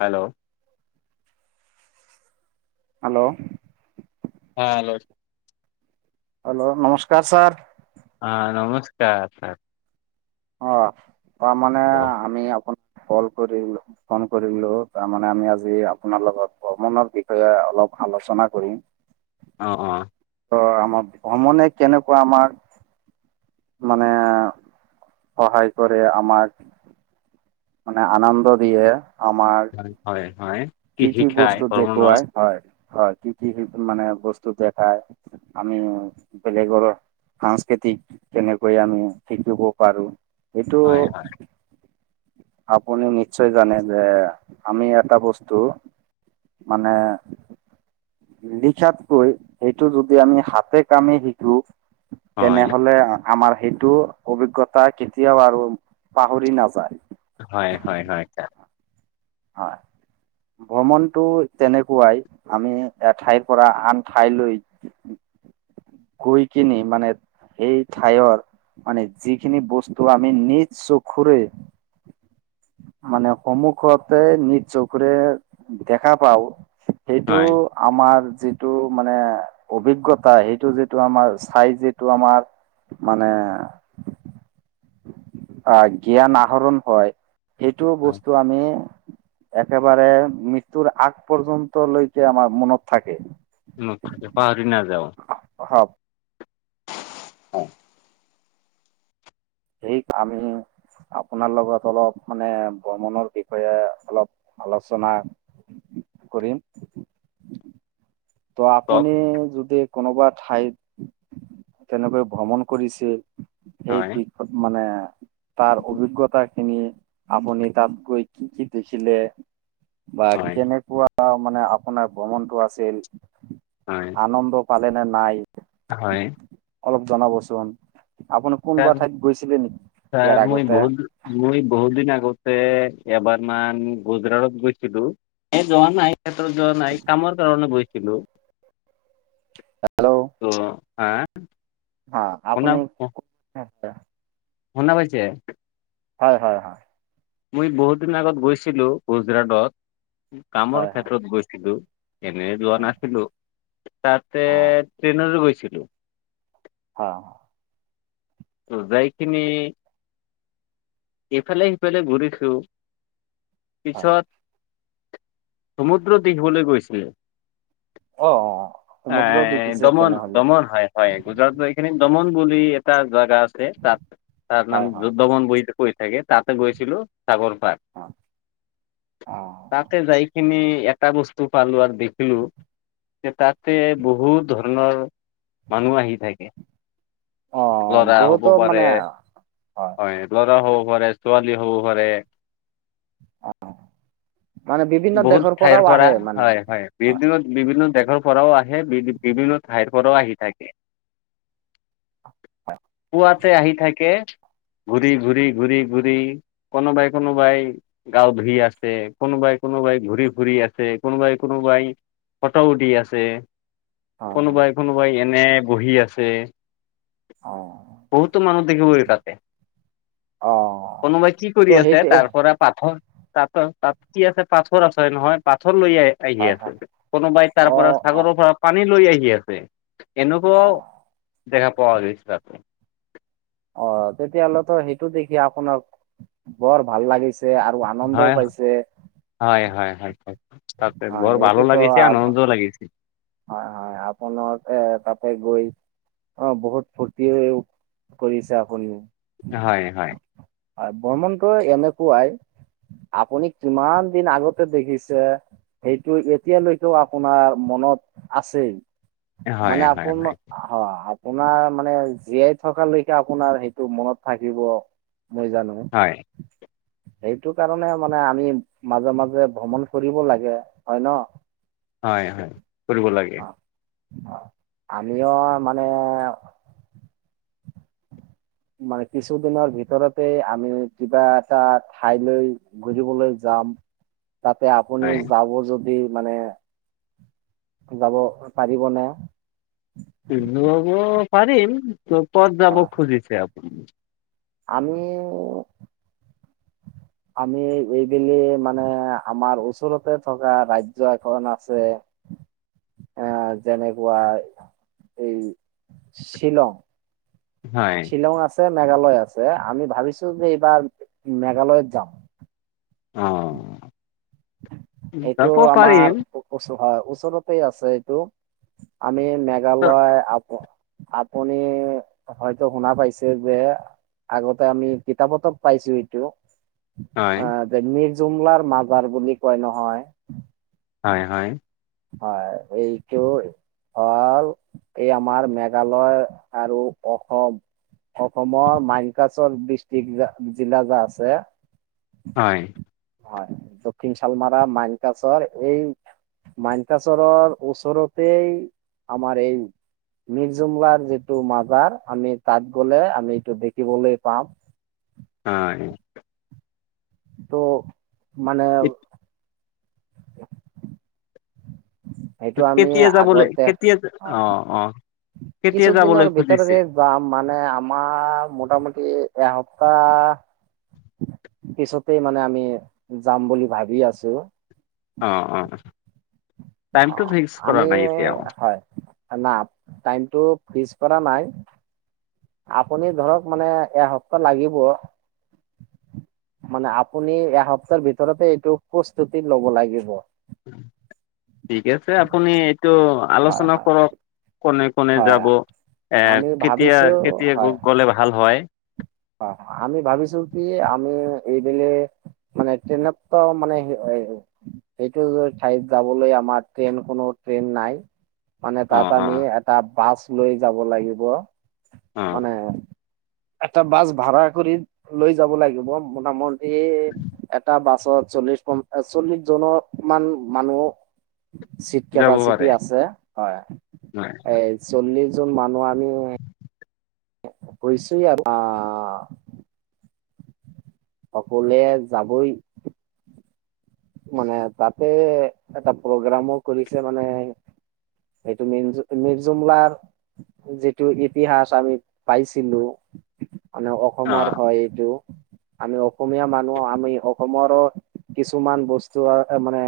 Hello. Hello. হ hello. Hello নমস্কাৰ sir. অ' নমস্কাৰ। অ' তাৰমানে অ আমি অপোনাৰ কল কৰিলোঁ, ফ'ন কৰিলোঁ তাৰমানানে আমি আজি আপোনাৰ লগত ভ্ৰমণৰ বিষয়ে অলপ আলোচনা কৰিম। অ', অ'। অ' আমাৰ ভ্ৰমণে কেনেকুৱা আমাৰ মানে সহায় কৰে আমাক? মানে আনন্দ দিয়ে। আমাৰ হয় হয় হয়। কি কৃষি কি খাই বস্তু ভ্ৰমণত দেখুৱাই, হয়। হয় কি কি মানে বস্তু দেখায়, আমি বেলেগৰো সাংস্কৃতিক কেনেকৈ আমি শিকিব পাৰোঁ। এইটো হয় হয় আপুনি নিশ্চয় জানে যে আমি এটা বস্তু টো মানে লিখাতকৈ সেইটো যদি আমি হাতে কামে শিকো হয় তেনেহ'লে আ আমাৰ সেইটো অভিজ্ঞতা কেতিয়াও আৰু পাহৰি নাযায়। হয় হয় ছাৰ হয়। ভ্ৰমণটো তেনেকুৱাই আমি এঠাইৰপৰা আন ঠাইলৈ গৈ কিনি মানে সেই ঠাইৰ মানে যিখিনি বস্তু আমি নিজ চকুৰে মানে সন্মুখত তে নিজ চকৰে দেখা পাওঁ সেইটোটো হয় আমাৰ যিটো মানে অভিজ্ঞতা, সেইটো যিটো আমাৰ চাই যিটো আমাৰ মানে আ, জ্ঞান আহৰণ হয়। এইটো হয় বস্তু আমি একেবাৰে মৃত্যুৰ আগ পৰ্যন্তলৈকে আমাৰ মনত থাকে। মনত থাকে, পাহৰি নাযাওঁ। হয়। হয় ৰিক আমি আপোনাৰ লগত অলপ মানে ভ্ৰমণৰ বিষয়ে অলপ আলোচনা কৰিম। ত' কওক আপুনি যদি কোনোবা ঠাইত তেনেকৈ ভ্ৰমণ কৰিছিল সেই হয় দিশত মানে তাৰ অভিজ্ঞতা খিনি আপুনি তাত গৈ কি কি দেখিলে বা হয় কেনেকুৱা মানে আপোনাৰ ভ্ৰমণটো আছিল, হয় আনন্দ পালে নে নাই। হয়। অলপ জনাবচোন। আপুনি কোনোবা ছাৰ, ঠাইত গৈছিলে নেকি ইয়াৰ ছাৰ মই আগতে বহুত, মই বহুত দিন আগতে এবাৰ মমান গুজৰাটত গৈছিলো। এ, যোৱা নাই ক্ষেত্ৰত যোৱা নাই। কামৰ কাৰণে গৈছিলো। হেল্ল'? হ হা আপনি শুনা পাইছে। হয়, হয়, হয়। মই বহুত দিন আগত গৈছিলো, গুজৰাটত কামৰ হয় ক্ষেত্ৰত গৈছিলো। এনে লোৱা হয় নাছিলো তাতে অ ট্ৰেইনতো গৈছিলো। হ যাইখিনি ইফালে, সিফালে ঘূৰি খু পিছত সমুদ্ৰ দেখ ব [unintelligible] লৈ গৈছিলে। অ অ সমুদ্ৰ আহ দেখিছে দমন, তেনেহলে দমন, হয়, হয় গুজৰাট এইখিনি দমন বুলি এটা জাগা আছে তাত তাৰ হয় নাম হয় দমন বহি কৈ থাকে তাতে গৈছিলো। সাগৰ পাক হয় অ তাকে যাইখিনি এটা বস্তু পালো আৰু দেখিলো। যে তাতে বহুত ধৰণৰ মানুহ আহি থাকে। অ লৰা হ'ব বহুতো পাৰে মানে হয় ল হ'ব ছোৱালী হ'ব পাৰে। মানে বিভিন্ন বহুত দেশৰ ঠাইৰ পৰাও পৰা আহে মানে হয়, হয় বি, বিভিন্ন দেশৰ পৰাও আহে বি, বিভিন্ন ঠাইৰ পৰাও আহি থাকে। পুৱাতে আহি থাকে ঘূৰি ঘূৰি, ঘূৰি, ঘূৰি কোনোবাই, কোনোবাই গাওঁ ধুই আছে কোনোবাই, কোনোবাই ঘূৰি ঘুৰি আছে কোনোবাই, কোনোবাই ফটু উঠি দি আছে। হয় হয় কোনোবাই, কোনোবাই এনে বহি আছে অ বহুতো মানুহ [unintelligible] তাতে অ কোনোবাই কি ত' কৰি আছে সেইটোৱে তাৰ পৰা পাঠৰ তাত, তাত কি আছে পাথৰ আছে নহয় পাথৰ ৰ লৈ আহ, আহি হয় আছে। হয় কোনোবাই তাৰ অ পৰা অ ছাগৰৰ পৰা পানী লৈ আহি আছে। অ এনেকুৱাও দেখা পোৱা গৈ হৈছে। অ, তেতিয়া হ'লেতো সেইটো দেখি আপোনাক বৰ ভাল লাগিছে। আৰু আনন্দও হয় পাইছে। হয় হয়, হয় তাতে হয় বৰ ভালো সেইটোতো লাগিছে আ- আনন্দ লাগিছে। হয়, হয় আপোনাৰ এ তাতে গৈ অ, বহুত ফূুৰ্তি হৈ কৰিছে আপুনি হয়, হয়। আৰু ভ্ৰমণটো এনেকুৱাই আপুনি কিমান দিন আগতে দেখিছে সেইটো এতিয়ালৈকেও আপোনাৰ মনত আছে হয় মানে হয় আপোন হয় অ'। আপোনাৰ মানে জীয়াই থকালৈকে আপোনাৰ সেইটো মনত থাকিব। মই জানো হয় সেইটো কাৰণে মানে আমি মাজে, মাজে ভ্ৰমণ কৰিব লাগে হয় ন। হয়, হয় কৰিব লাগে। আমিও মানে [inaudible] মানে কিছুদিনৰ ভিতৰতে আমি কিবা এটা ঠাইলৈ গুৰিবলৈ যাম। [inaudible] তাতে আপুনি হয় যাব যদি এই মানে যাব পাৰিবনে? যাব পাৰিম, ত' ক'ত যাব খুজিছে আপুনি? আমি আমি এইবেলি মানে আমাৰ ওচৰতেই থকা ৰাজ্য এখন আছে। [unintelligible] অহ, যেনেকুৱা এই শ্বিলং। হয়। শ্বিলং আছে, মেঘালয় আছে, আমি ভাবিছোঁ যে এইবাৰ মেঘালয়ত যাওঁ। অহ। এইটো আমাৰ কচু হ ওচৰতেই আছে এইটো, আমি মেঘালয় আ আপুনি হয়তো শুনা পাইছে যে আগতে আমি কিতাপটো পাইছোঁ এইটো। হয় অহ, যে মিৰ্জুমলাৰ মাজাৰ বুলি কয় নহয়। হয় হয় হয়, এই তেওঁৰ হ'ল এই আমাৰ মেঘালয় আৰু অসম। অসমৰ মাৰকাচাৰ ডিষ্ট্ৰিক্ট জিলা যে আছে হয়। হয়, দক্ষিণ চালমাৰা মানকাচৰ এই মানকাচৰৰ ওচৰতেই আমাৰ এই মৰ্জুমলাৰ যিটো মাজাৰ, আমি তাত গ'লে আমি এইটো দেখিবলৈ পাম। হয়। ত' মানে সেইটো আমি কেতিয়া যাবলৈ আগতে, কেতিয়া হয়। অ অ কেতিয়া যাবলৈ কিছুদিনৰ খুজিছে ভিতৰতেই যাম, মানে আমাৰ মোটামুটি এসপ্তাহ পিছতেই মানে আমি যাম বুলি ভাবি আছোঁ। অ', অ'। টাইমটো অ', ফিক্স কৰা আমি নাই এতিয়াও হয় না টাইমটো পিচ কৰা নাই, আপুনি ধৰক মানে এসপ্তাহ লাগিব। মানে আপুনি এসপ্তাহ ভিতৰতেই এইটো প্ৰস্তুতি ল'ব লাগিব। ঠিক আছে আপুনি এইটো হয় আলোচনা হয় কৰক, কোনে কোনে হয় যাব? এ আমি কেতিয়া, ভাবিছোঁ কেতিয়া গ'লে ভাল হয়? অ', আমি ভাবিছোঁ কি? আমি এইবেলি মানে কেনেকে মানে সেইটো ঠাইত যাবলৈ আমাৰ ট্ৰেইন কোনো ট্ৰেইন নাই। মানে অ তাত অ আমি এটা বাছ লৈ যাব লাগিব। অ মানে এটা বাছ ভাৰা কৰি লৈ যাব লাগিব, মোটামটি এটা বাছ চত চল্লিশ পঞ্চাচ, চল্লিশ জনমান মানুহ চিট যাব কেপাচিটি পাৰে আছে। হয়, হয় এই চল্লিশ জন মানুহ আমি গৈছোঁ [unintelligible] আ সকলোৱেই যাবই। মানে তাতেই এটা প্ৰগ্ৰামো কৰিছে মানে। সেইটো মিৰ মিৰ্জুমলাৰ যিটো ইতিহাস আমি পাইছিলোঁ [unintelligible] মানে অ অসমৰ হয় এইটো। আমি অসমীয়া মানুহ, আমি অসমৰো কিছুমান বস্তু বস্তু মানে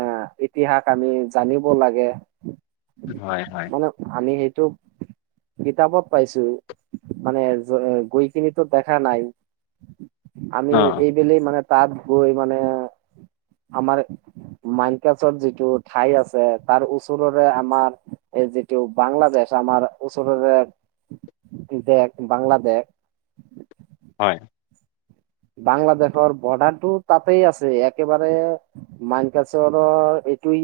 ইতিহাস আমি জানিব লাগে। হয় হয় মানে আমি সেইটো কিতাপত পাইছোঁ, মানে গৈ কিনিটো দেখা নাই। আমি অ এইবেলি মানে তাত গৈ মানে আমাৰ মানকাছাৰ যিটো ঠাই আছে তাৰ ওচৰৰে আমাৰ এই যিটো বাংলাদেশ আমাৰ ওচৰৰে দেশ বাংলাদেশ হয়। বাংলাদেশৰ বৰ্ডাৰটো তাতেই আছে, একেবাৰে মানকাছাৰৰ এইটোই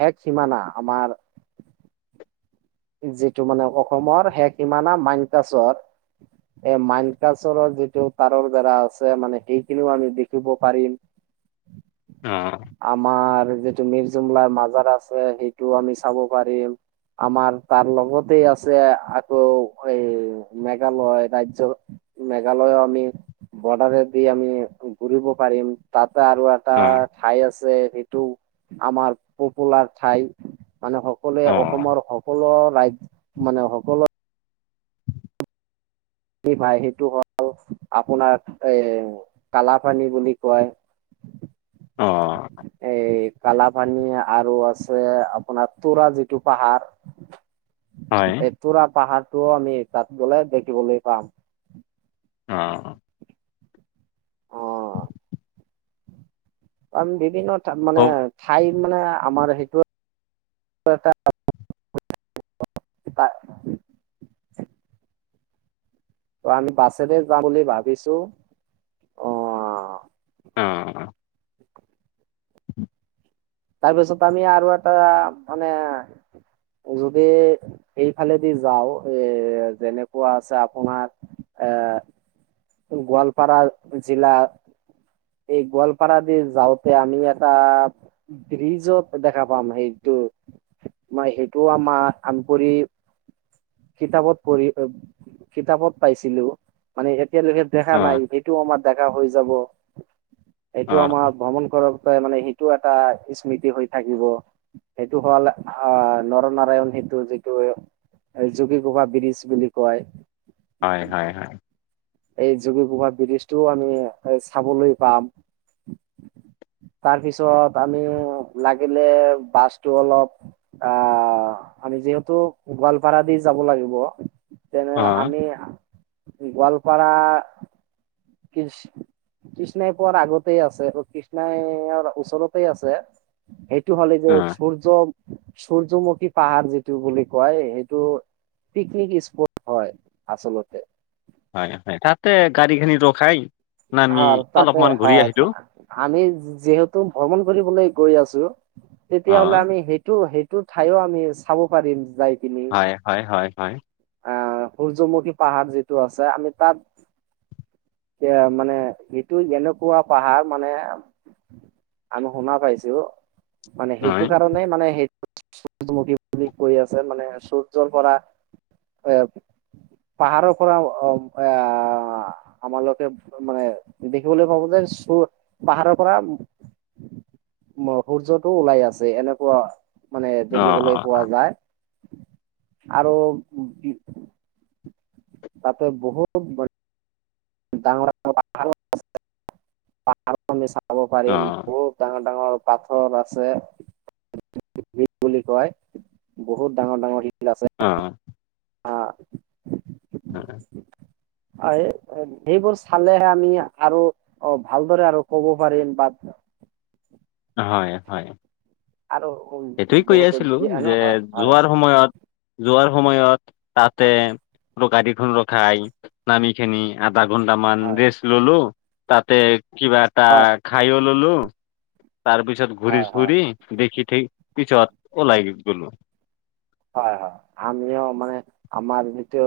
শেষ সীমা না আমাৰ [inaudible] যিটো মানে অসমৰ শেষ সীমা না মানকাছৰ এই মাইনকাছৰৰ যিটো তাঁৰৰ বেৰা আছে মানে সেইখিনিও আমি দেখিব পাৰিম। [inaudible] অ আমাৰ যিটো মিৰ্জুমলাৰ মাজাৰ আছে সেইটো আমি চাব পাৰিম, আমাৰ তাৰ লগতে আছে আকৌ এই মেঘালয় ৰাজ্য, মেঘালয় [unintelligible] বৰ্ডাৰ দি আমি ঘূৰিব পাৰিম তাত আৰু এটা অ ঠাই আছে সেইটো আমাৰ পপুলাৰ ঠাই। মানে সকলোৱে অসমৰ সকলো ৰাজ্য মানে সকলো ভাই সেইটো হ'ল আপোনাৰ এ কালাপানী বুলি কয়। [inaudible] এই কালাপানী আৰু আছে আপোনাৰ তোৰা যিটো পাহাৰ হয় এই তোৰা পাহাৰটোও আমি তাত গ'লে দেখিবলৈ পাম। অ'। অ [unintelligible] বিভিন্ন মানে হ'ব ঠাই মানে আমাৰ সেইটো এটা [unintelligible] ত' আমি বাছেৰে যাম বুলি ভাবিছো অ'। অ'। তাৰপিছত আমি আৰু এটা মানে যদি এইফালেদি যাওঁ, এ যেনেকুৱা আছে আপোনাৰ এ, গোৱালপাৰা জিলা এই গোৱালপাৰা দি যাওঁতে আমি এটা ব্ৰীজত দেখা পাম সেইটো মই সেইটোও আমাৰ আম কৰি কিতাপত পঢ়ি, কিতাপত পাইছিলো মানে এতিয়ালৈকে দেখা অ নাই, সেইটোও আমাৰ দেখা হৈ যাব। অ এইটো আমাৰ ভ্ৰমণ কৰাৰ পৰা মানে এটা স্মৃতি হৈ থাকিব সেইটো হ'ল আহ নৰনাৰায়ণ সেতুটো যিটো এই যোগীঘোপা ব্ৰীজ বুলি কয়। হয়, হয়, হয়। এই যোগীঘোপা ব্ৰিজটোও আমি চাবলৈ পাম। তাৰপিছত আমি লাগিলে বাছটো অলপ আ আমি যিহেতু গোৱালপাৰা দি যাব লাগিব তেনে অ আমি গোৱালপাৰা, কি কৃষ্ণাই পোৱাৰ আগতেই আছে কৃষ্ণাইৰ ওচৰতেই আছে। সেটো হ'লে যে অ সূৰ্য সূৰ্যমুখী পাহাৰ যিটো বুলি কয়, সেইটো পিকনিক স্পট হয় আচলতে। হয়, হয়, তাতে গাড়ীখিনি ৰখাই নামি হয়, তাতে অলপমান ঘূৰি হয়, আহিলো আমি যিহেতু ভ্ৰমণ কৰিবলৈ গৈ আছো অ তেতিয়াহ'লে আমি সেইটো, সেইটো ঠাইও আমি চাব পাৰিম যাই। হয়, হয়, হয়, হয়। অ', সূৰ্যমুখী পাহাৰ যিটো আছে আমি তাত এয়া, মানে সিটো এনেকুৱা পাহাৰ মানে আমি শুনা পাইছো মানে, হয় সেইটো কাৰণে মানে, সেই সূৰ্যমুখী বুলি কৈ আছে, মানে, সূৰ্যৰ পৰা [unintelligible] পাহাৰৰ পৰা অ আহ আমালোকে মানে, দেখিবলৈ পাব যে পাহাৰৰ পৰা মানে, সূৰ্যটো ওলাই আছে এনেকুৱা মানে, অ দেখিবলৈ পোৱা যায় আৰু তাতে, বহুত [inaudible] [inaudible] চাব অ পাৰিম, বহুত ডাঙৰ ডাঙৰ পাথৰ আছে [inaudible] কয়, বহুত ডাঙৰ ডাঙৰ অ', অ', হয়। হয়, সেইবোৰ চালেহে আমি আৰু অ', ভালদৰে আৰু কব পাৰিম বা হয়, হয় আৰু উম, সেইটোৱে কৈ বহুত আছিলো দিয়ে ন যে, হয় হয় যোৱাৰ সময়ত যোৱাৰ সময়ত তাতে, গাৰিখন ৰখাই নামি কিনি [unintelligible] ঘন্টা মান হয় ৰেষ্ট ললো, তাতে কিবা এটা খাইও ললো তাৰ পিছত, ঘূৰি হয় হয় ফুৰি দেখি ঠিক পিছত ওলাই গলো হয়, হয়, আমিও মানে, আমাৰ যিটো